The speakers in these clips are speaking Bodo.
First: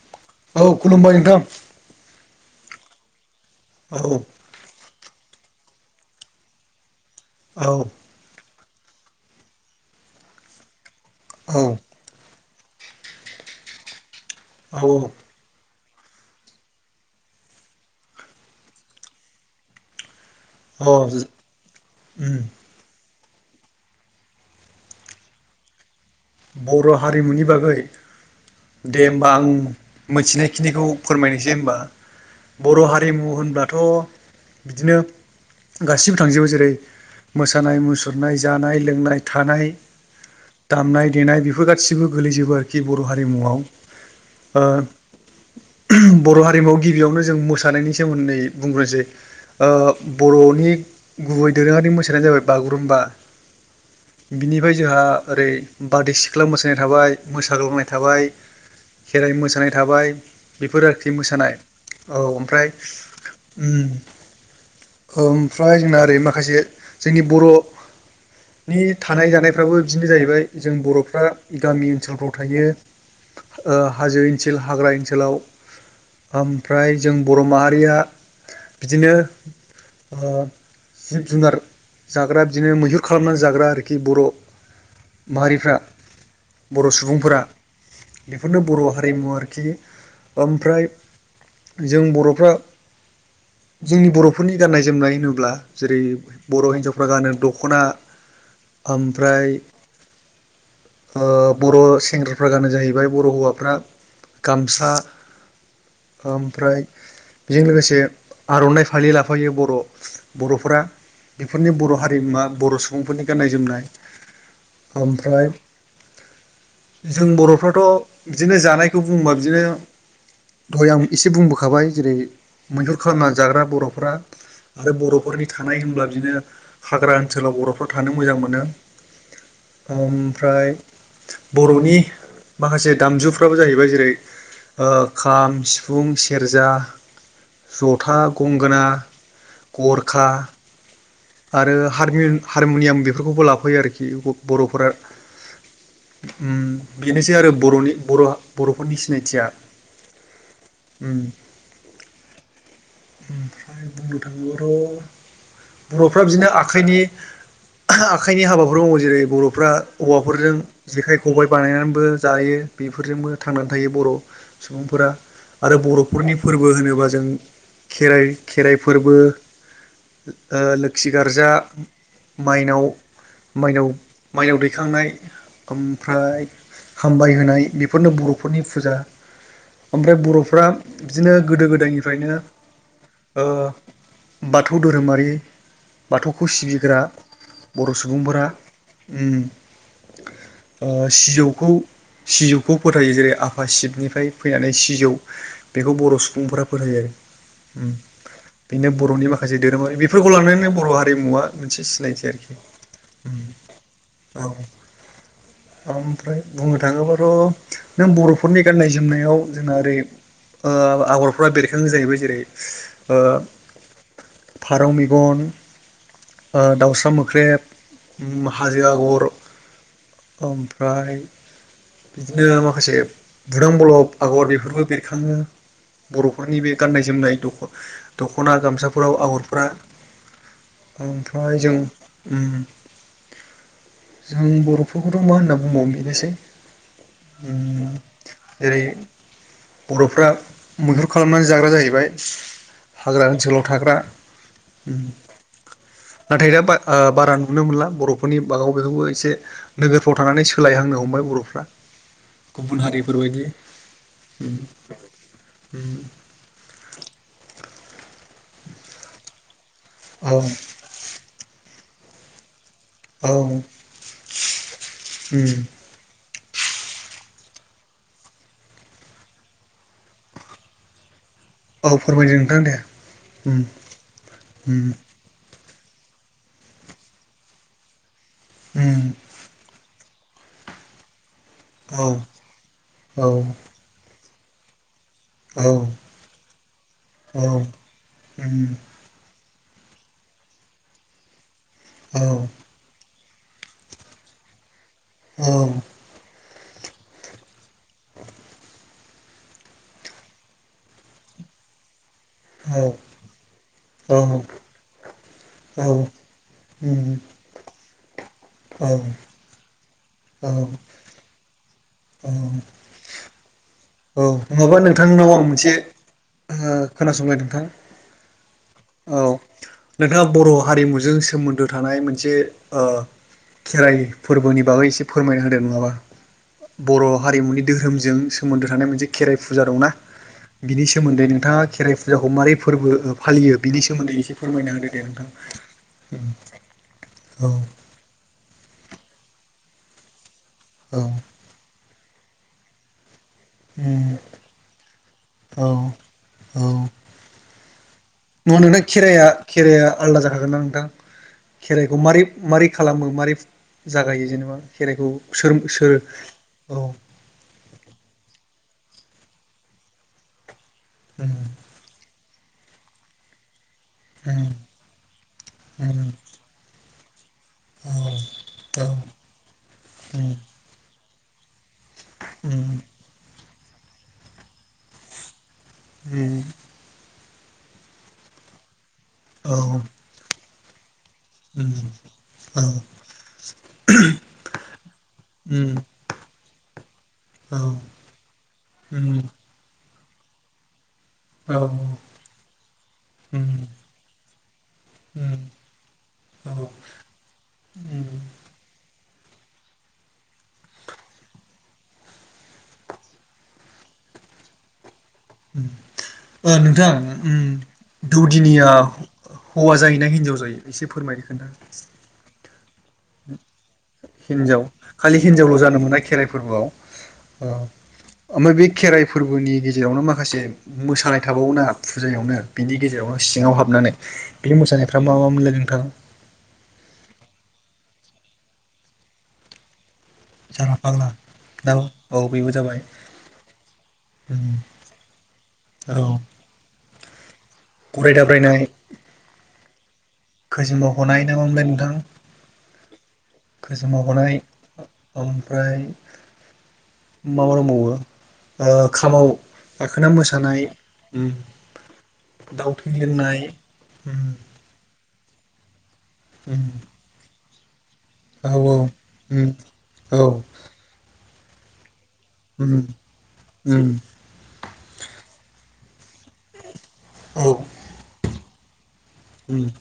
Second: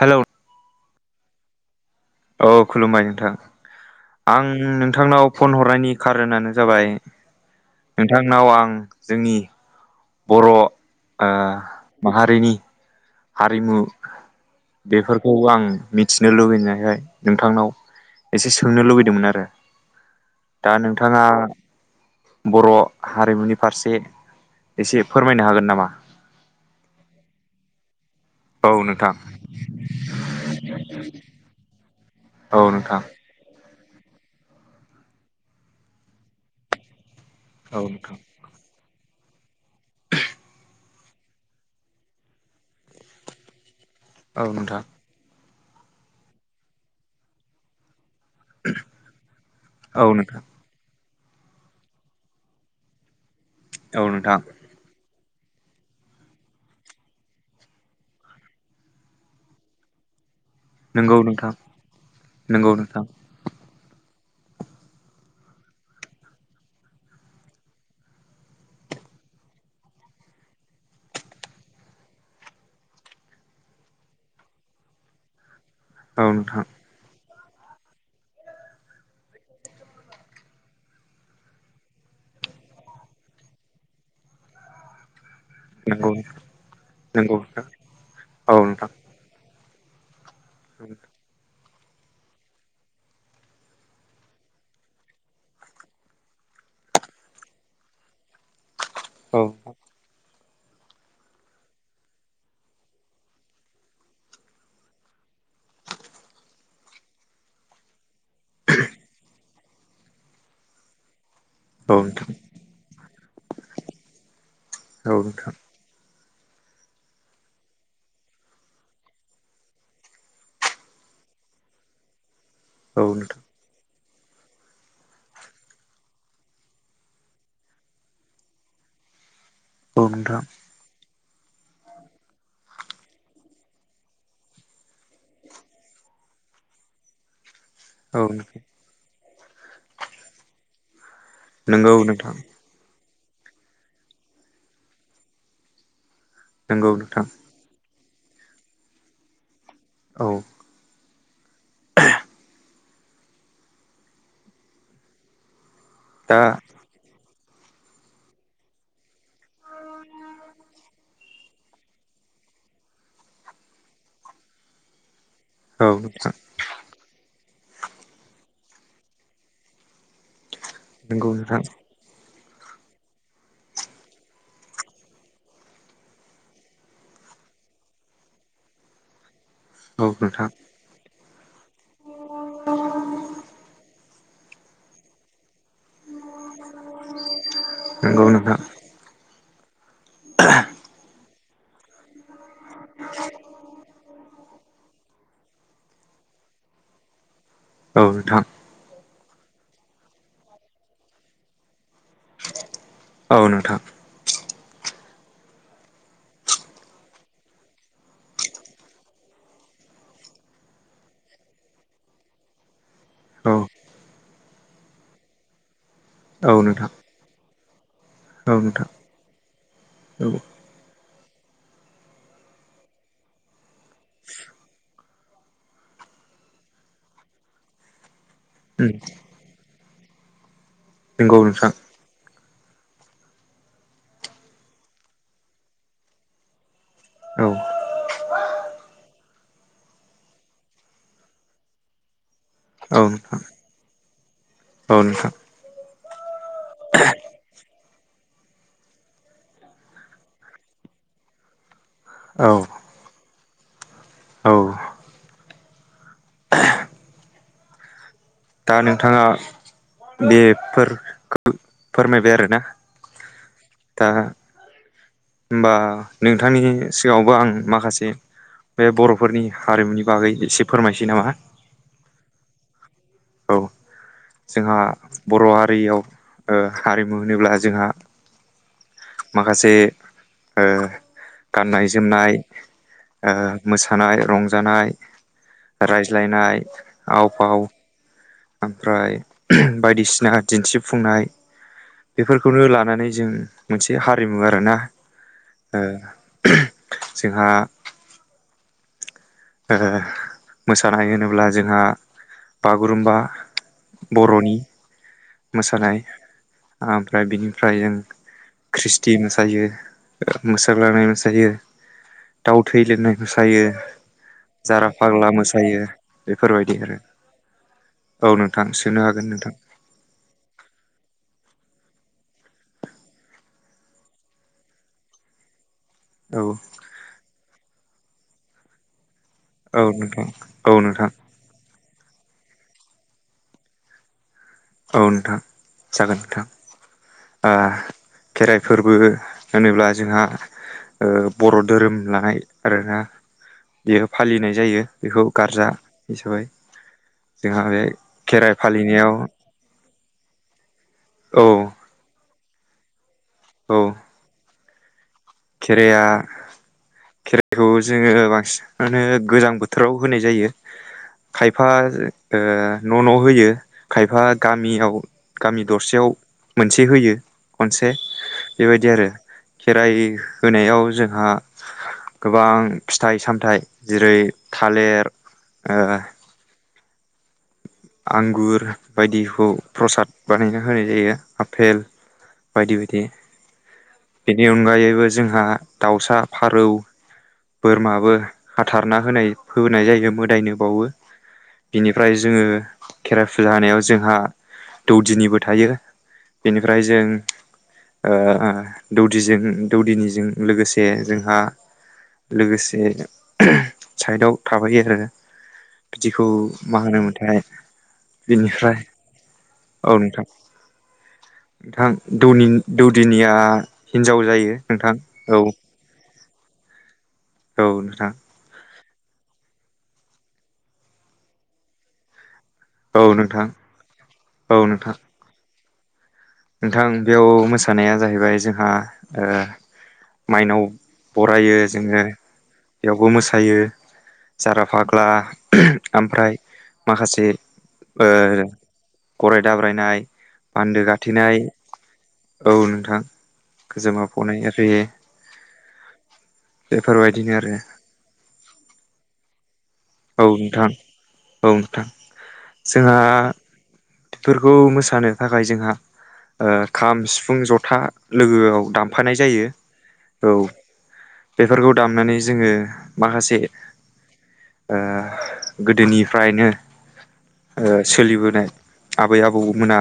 हेलौ औ खुलुमबाय नोंथां। औ खुलुमबाय नोंथां औ आं नोंथांनाव फन हरनायनि खारोनानो जाबाय औ नोंथांनाव आं जोंनि बर' ओ औ माहारिनि हारिमु औ बेफोरखौ आं मिथिनो लुबैनायखाय नोंथांनाव एसे सोंनो लुुबैदोंमोन आरो। दा औ औ नोंथाङा उम बर' हारिमुनि फारसे एसे फोरमायनो हागोन नामा? बर' हारिमुनि बागै औ दे नोंथां होमबा आं मोनथिनायखिनिखौ फोरमायनोसै होमबा। औ बर' नोंथां हारिमु होनब्लाथ' बिदिनो गासिबो थांजोबो जेरै औ मोसानाय नोंथां मुसुरनाय जानाय लोंनाय थानाय दामनाय देनाय बेफोर गासिबो गोलैजोबो आरोखि बर' हारिमुआव। औ ओ नोंथां। बर' हारिमुआव गिबियावनो जों मोसानायनि सोमोन्दै बुंग्रोसै ओ औ नोंथां बर'नि गुबै दोरोङारि मोसानायानो जाबाय बागुरुम्बा औ नोंथां बिनिफाय जोंहा ओरै बारदै सिख्ला मोसानाय थाबाय मोसाग्लांनाय थाबाय खेराइ मोसानाय थाबाय बेफोर आरोखि नंगौ नोंथां मोसानाय औ ओमफ्राय नंगौ नोंथां उम्म ओ ओमफ्राय जोंना ओरै माखासे जोंनि बर' नि थानाय जानायफ्राबो बिदिनो जाहैबाय। जों बर'फ्रा गामि ओनसोलफ्राव थायो। ओ हाजो ओनसोल हाग्रा ओनसोलाव औ नोंथां ओमफ्राय जों बर' माहारिया बिदिनो ओ जिब जुनार जाग्रा बिदिनो मैहुर खालामनानै जाग्रा आरोखि बर' माहारिफ्रा नंगौ बर' नंगौ सुबुंफोरा नोंथां औ बेफोरनो बर' नोंथां हारिमु आरोखि ओमफ्राय जों बर'फ्रा जोंनि बर'फोरनि गान्नाय जोमनाय होनोब्ला जेरै बर' हिनजावफ्रा गानो दख'ना [inaudible] औ ओमफ्राय [inaudible] ओ बर' सेंग्राफ्रा गानो जाहैबाय बर' हौवाफ्रा गामसा ओमफ्राय बेजों लोगोसे आर'नाइ फालि लाफायो बर' बर'फोरा बेफोरनि औ बर' नोंथां हारिमुवा बर' सुबुंफोरनि गाननाय जोमनाय औ ओमफ्राय नोंथां जों बर'फ्राथ' बिदिनो जानायखौ बुङोबा बिदिनो दहाय आं एसे बुंबोखाबाय जेरै मैहुर औ खालामना नोंथां जाग्रा बर'फ्रा आरो बर'फोरनि थानाय होनब्ला बिदिनो हाग्रा ओनसोलाव बर'फ्रा थानो मोजां मोनो। औ नोंथां ओमफ्राय बर'नि माखासे दामजुफ्राबो जाहैबाय जेरै ओ खाम, सिफुं, सेरजा जथा, औ नोंथां गंगोना, गरखा आरो नंगौ नोंथां हारमिम हारमुनियाम बेफोरखौबो लाफायो आरोखि बर'फोरा। नंगौ उम्म नोंथां बेनोसै आरो बर'नि बर' बर'फोरनि सिनायथिया। औ। उम्म। ओमफ्राय बुंनो थाङोब्लाथ' बर'फ्रा दा बिदिनो आखाइनि आखाइनि हाबाफोरबो मावो जेरै बर'फ्रा औवाफोरजों जेखाइ खबबाय बानायनानैबो जायो बेफोरजोंबो थांनानै थायो बर' सुबुंफोरा आरो औ नोंथां बर'फोरनि फोरबो होनोब्ला जों खेराइ खेराइ फोरबो ओ लोखि नंगौ गार्जा नोंथां माइनाव माइनाव माइनाव दैखांनाय ओमफ्राय हामबाय होनाय बेफोरनो बर'फोरनि फुजा औ ओमफ्राय नोंथां बर'फ्रा बिदिनो गोदो गोदायनिफ्रायनो ओ बाथौ धोरोमारि बाथौखौ सिबिग्रा। बर' नंगौ सुबुंफोरा। नोंथां उम ओ सिजौखौ सिजौखौ फोथायो जेरै आफा शिबनिफ्राय फैनानै सिजौ बेखौ बर' सुबुंफोरा फोथायो आरो। [inaudible] उम नोंथां बेनो। बर'नि माखासे धोरोमारि बेफोरखौ लानानैनो बर' हारिमुवा मोनसे सिनायथि आरोखि। औ नोंथां। औ। ओमफ्राय बुंनो थाङोबाथ' नों बर'फोरनि गाननाय जोमनायाव जोंना ओरै ओ आगरफ्रा बेरखांयो जाहैबाय जेरै ओ औ फारौ मेगन औ ओ नोंथां दाउसा मोख्रेब। उम औ हाजो नोंथां आगर औ ओमफ्राय बिदिनो माखासे बुदां बलब आगर बेफोरबो बेरखाङो। बर'फोरनि बे गाननाय जोमनाय दख दख'ना गामसाफोराव आगरफ्रा नंगौ ओमफाय नोंथां जों उम। जों बर'फोरखौथ' मा होनना बुंबावो बेनोसै। औ उम जेरै बर'फ्रा मैहुर खालामनानै जाग्रा जाहैबाय। औ हाग्रा नोंथां ओनसोलाव थाग्रा। उम औ नोंथां। नाथाय दा बा ओ बारा नुनो मोनला बरफ फोरनि बागाव बेखौबो एसे नोगोरफ्राव थांनानै सोलायहांनो हमबाय बर'फ्रा। औ गुबुन हारिफोर बायदि औ उम। [inaudible] दा नोंथाङा औ बेफोरखौ फोरमायबाय आरोना। औ। दा उम होमबा नोंथांनि सिगाङावबो आं माखासे बे बर'फोरनि हारिमुनि बागै एसे फोरमायसै नामा? औ फोरमायदों नोंथां दे। उम औ जोंहा उम बर'आथ रैयाव ओ हारिमु होनोब्ला जोंहा उम माखासे ओ। गाननाय औ जोमनाय ओ औ मोसानाय रंजानाय। औ रायज्लायनाय आव फाव ओमफ्राय बायदिसिना दिन्थिफुंनाय बेफोरखौनो लानानै जों। मोनसे हारिमु आरो ना। औ। जोंहा। ओ मोसानाय होनोब्ला जोंहा बागुरुमबा बर'नि। मोसानाय ओमफ्राय बिनिफ्राय जों ख्रिस्टि मोसायो। ओ मोसाग्लानाय मोसायो दाउ थै लिरनाय मोसायो। औ नङाबा जारा नोंथांनाव फाग्ला आं मोनसे मोसायो बेफोर बायदि ओ आरो। खोनासंलाय नोंथां औ नोंथां सोंनो हागोन नोंथां। जों बर' हारिमुजों सोमोन्दो थानाय मोनसे ओ खेराइ फोरबोनि बागै एसे फोरमायना होदो नङाबा? औ बर' हारिमुनि धोरोमजों सोमोन्दो थानाय मोनसेख खेराइ फुजा औ दंना नोंथां औ बिनि नोंथां सोमोन्दै नोंथाङा खेराइ फुजाखौ माबोरै फोरबो फालियो बिनि सोमोन्दै एसे फोरमायना होदो औ दे नोंथां जागोन नोंथां औ खेराइ फोरबो होनोब्ला जोंहा ओ बर' धोरोम लायनाय आरोना। बियो फालिनाय जायो बेखौ गारजा औ हिसाबै जोंहा बे खेराइ न'वा नोना फालिनायाव खेराइाया खे राया आलदा जागोन ना नोंथां औ खेराइखौ मारै मारै खालामो मारै जागायो जेनेबा खेराइखौ। सोर सोर खेराइया औ खेराइखौ जोङो बांसिन आनो गोजां बोथोराव होनाय जायो। उम खायफा ओ न' न' होयो खायफा उम गामियाव गामि उम दरसेयाव मोनसे होयो। खनसे औ औ बेबायदि आरो खेराइ उम होनायाव जोंहा गोबां उम उम फिथाइ-सामथाइ जेरै थालेर उम आंगुर बायदिखौ औ उम औ उम औ प्रसाद बानायना होनाय जायो। उम आपेल औ उम बायदि बायदि। बेनि अनगायैबो जोंहा उम दाउसा, फारौ औ उम बोरमाबो हाथारना उम होनाय होनाय जायो। मोदायनो बावो बिनिफ्राय जोङो खेराइ फुजा होनायाव जोंहा दौदिनिबो थायो बेनिफ्राय जों ओ दौदिजों दौदिनिजों लोगोसे जोंहा लोगोसे साइदआव थाबाय आरो बिदिखौ ओ मा नोंथां होनोमोनथाय उम दौदिनिया बिनिफ्राय हौवा औ जायोना नोंथां हिनजाव जायो एसे फोरमायना नोंथां दौनि खोनथा दौदिनिया जायो हिनजाव नोंथां खालि औ हिनजावल' जानो मोनाय खेराइ फोरबोआव ओ औ नोंथां ओमबाय बे खेराइ फोरबोनि गेजेरावनो माखासे मोसानाय थाबावोना फुजायावनो बिनि औ गेजेरावनो नोंथां सिङाव हाबनानै बे औ नोंथां मोसानायफ्रा मा मा मोनलाय नोंथां? नोंथां बेयाव मोसानाया जाहैबाय जोंहा ओ माइनाव जारा फाग्ला बरायो दा जोङो औ बेबो जाबाय बेयावबो मोसायो उम सारा फाग्ला औ ओमफ्राय माखासे गराय ओ गराय दाब्रायनाय बान्दो खोजोमा हनाय गाथेनाय नामामोनलाय औ नोंथां? नोंथां गोजोमा खोजोमा हनाय फनाय आरि ओमफ्राय बेफोरबायदिनो आरो माबा दंबावो खामाव गाखोना औ मोसानाय नोंथां उम औ नोंथां। दाउ थै जोंहा लोंनाय बेफोरखौ मोसानो थाखाय जोंहा ओ खाम सिफुं जथा औ लोगोआव दामफानाय जायो उम औ। बेफोरखौ दामनानै जोङो उम माखासे उम ओ गोदोनि फ्रायनो औ ओ सोलिबोनाय आबै उम आबौमोना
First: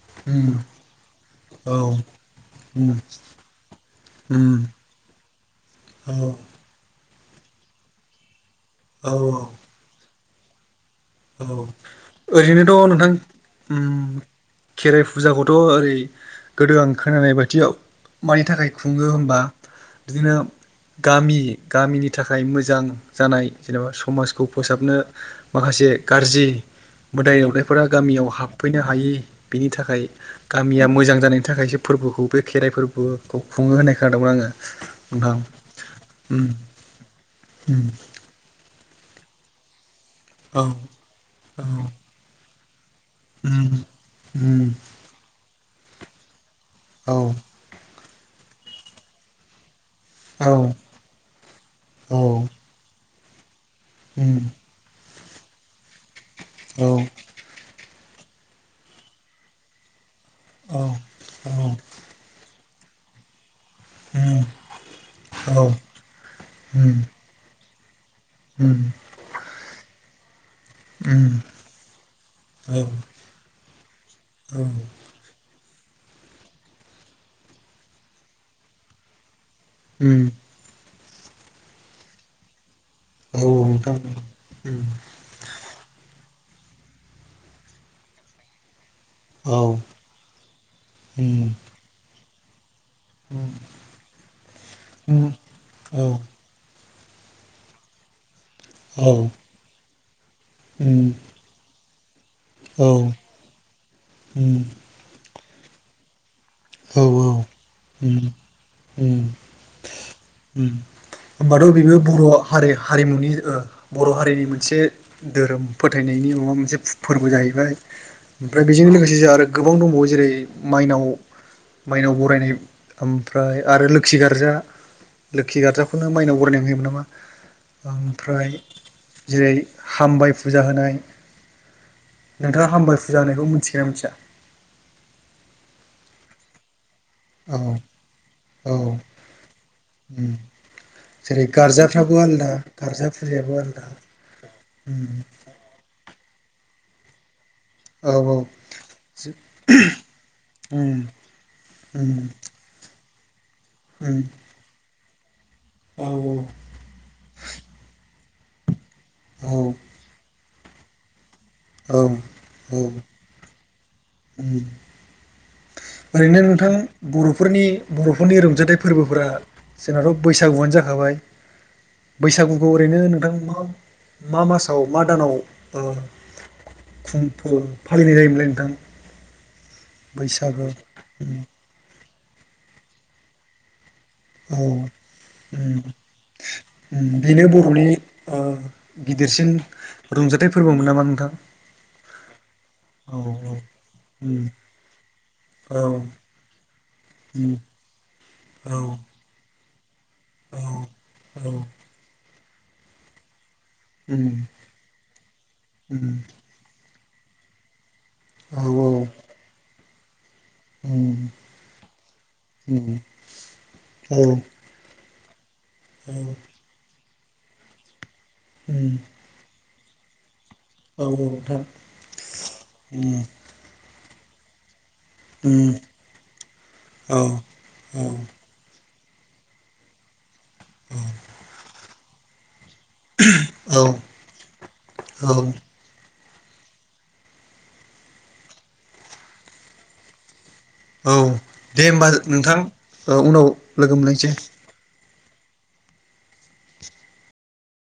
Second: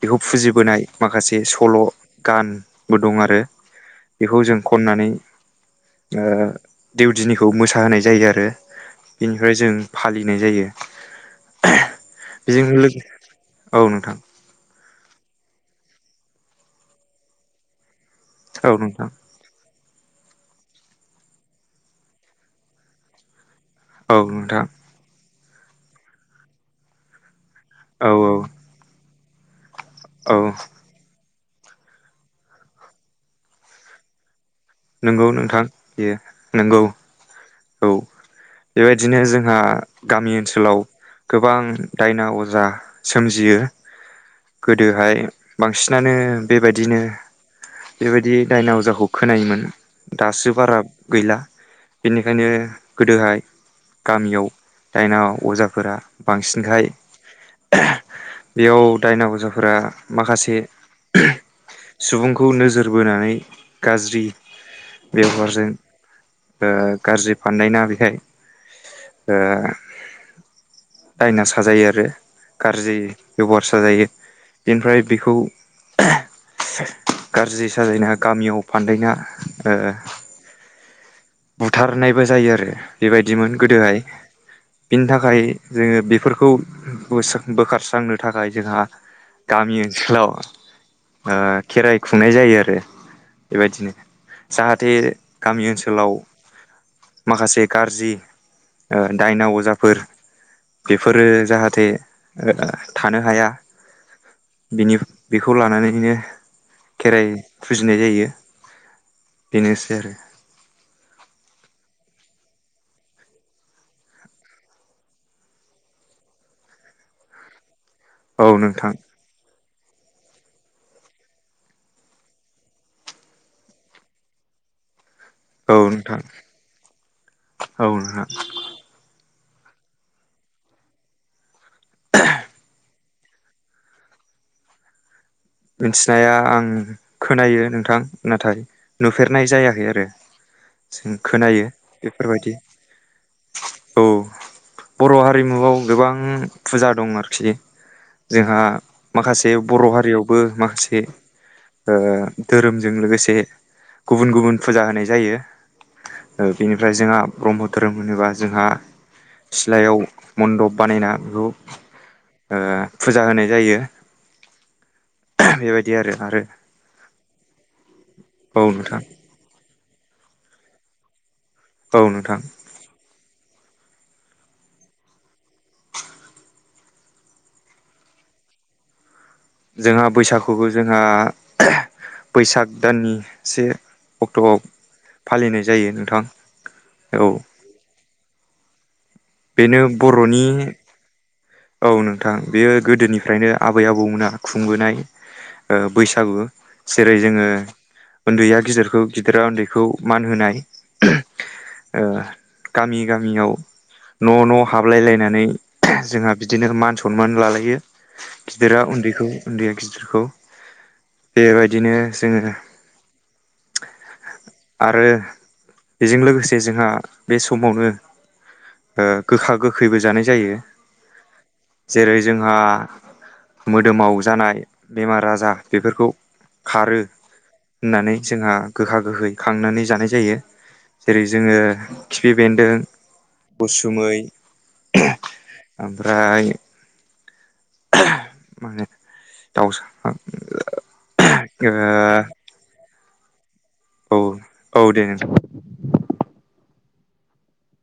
बेखौ उम फुजिबोनाय माखासे औ सल' उम गानबो दं आरो। बेखौ जों उम खननानै औ ओ देउदिनिखौ मोसाहोनाय जायो आरो। औ बेनिफ्राय जों फालिनाय जायो। औ बेजों ओरैनोथ' लोगो नोंथां औ उम नोंथां खेराइ फु फुजाखथ' ओरै गोदो आं खोनानाय बायदियाव मानि औ थाखाय खुङो नोंथां होनबा बिदिनो गामि- गामिनि थाखाय मोजां जानाय जेनेबा औ समाजखौ नोंथां फोसाबनो माखासे गाज्रि मोदाय दावदाय फोरा औ गामियाव औ हाबफैनो हायि बेनि थाखाय औ गामिया मोजां जानाय थाखायसो फोरबोखौ बे खेराइ फोरबोखौ खुङो होनाय खोनादोंमोन आङो। नंगौ नोंथां बेयो उम नंगौ उम औ। बेबायदिनो जोंहा गामि औ ओनसोलाव गोबां औ दायना अजा सोमजियो उम उम गोदोहाय बांसिनानो बेबदिनो औ बेबायदि दायना अजाखौ खोनायोमोन औ दासो बारा गैला औ बेनिखायनो गोदोहाय उम गामियाव दायना अजाफोरा औ बांसिनखाय बेयाव दायना अजाफोरा माखासे औ औ सुबुंखौ नोजोर बोनानै गाज्रि उम औ बेबहारजों ओ उम गाज्रि फानदायना बेहाय उम ओ उम दायना साजायो आरो औ गाज्रि बेबहार साजायो औ उम बेनिफ्राय बेखौ गाज्रि साजायना गामियाव फानदायना ओ बुथारनायबो जायो आरो औ बेबायदिमोन नोंथां गोदोहाय उम बिनि थाखाय जोङो बेफोर खौ बोसो बोखारस्रांनो थाखाय जोंहा गामि औ ओनसोलाव ओ उम खेराइ खुंनाय जायो आरो बेबायदिनो जाहाथे उम औ उम औ उम गामि औ उम ओनसोलाव माखासे गाज्रि दायना ओ अजाफोर बेफोरो जाहाथे ओ थानो हाया बिनि बेखौ लानानैनो खेराइ फुजिनाय जायो उम बेनोसै आरो उम होमबाथ' बेबो बर' हारि हारिमुनि बर' हारिनि मोनसे धोरोम फोथायनायनि माबा मोनसे फोरबो जाहैबाय औ ओमफ्राय बेजों नोंथां लोगोसे जों आरो गोबां दंबावो जेरै माइनाव माइनाव बरायनाय ओमफ्राय आरो लोखि गार्जा लोखि औ गार्जाखौनो नोंथां माइनाव बरायनानै होयोमोन औ नामा नोंथां ओमफ्राय जेरै हामबाय फुजा होनाय नोंथाङा हामबबाय फुजा होनायखौ मिथिगोनना मिथिया? मिथिनाया आं खोनायो औ नोंथां नाथाय औ नुफेरनाय जायाखै आरो उम जों जेरै खोनायो गार्जाफ्राबो आलदा बेफोरबायदि गार्जा फुजायाबो आलदा औ उम बर' हारिमुआव गोबां फुजा दं आरोखि औ जोंहा माखासे बर' हारियाव बो माखासे उम ओ उम धोरोमजों लोगोसे उम गुबुन गुबुन फुजा होनाय जायो औ बेनिफ्राय जोंहा ब्रह्म धोरोम होनोबा जोंहा औ औ सिलायाव मन्दप बानायना बेखौ ओ औ फुजा होनाय जायो। उम। बेबायदि आरो ओरैनो आरो नोंथां बर'फोरनि बर'फोरनि औ रंजाथाइ नोंथां फोरबोफोरा जोंनाथ' बैसागुआनो जाखाबाय औ नोंथां बैसागुखौ ओरैनो नोंथां मा मा मासाव मा दानाव ओ खुंफ' फालिनाय जायोमोनलाय नोंथां? जोंहा बैसागो बैसागुखौ जोंहा उम बैसाग दाननि से अक्ट'आव औ फालिनाय उम जायो नोंथां औ बेनो बर'नि ओ गिदिरसिन बेनो बर'नि रंजाथाइ फोरबोमोन नामा नोंथां? औ नोंथां बेयो औ गोदोनिफ्रायनो औ आबै आबौमोना उम ओ खुंबोनाय औ बैसागु जेरै जोङो उम उन्दैया गिदिरखौ गिदिरा उन्दैखौ मान औ होनाय औ ओ गामि गामियाव उम न' न' हाबलायलायनानै उम जोंहा बिदिनो मान सनमान लालायो औ गिदिरा उन्दैखौ उन्दैया गिदिरखौ उम बेबायदिनो जोङो उम औ आरो बेजों लोगोसे जोंहा बे समावनो उम ओ गोखा गोख खैबो जानाय जायो औ औ नोंथां जेरै जोंहा उम मोदोमाव जानाय बेमार आजार उम बेफोरखौ खारो औ होननानै जोंहा गोखा गोखै खांनानै जानाय जायो जेरै जोङो खिफि बेन्दों औ उसुमै, औ औ ओमफ्राय मा होनो दाउसा औ दे होमबा नोंथां उनाव लोगो ओ औ मोनलायसै। [inaudible]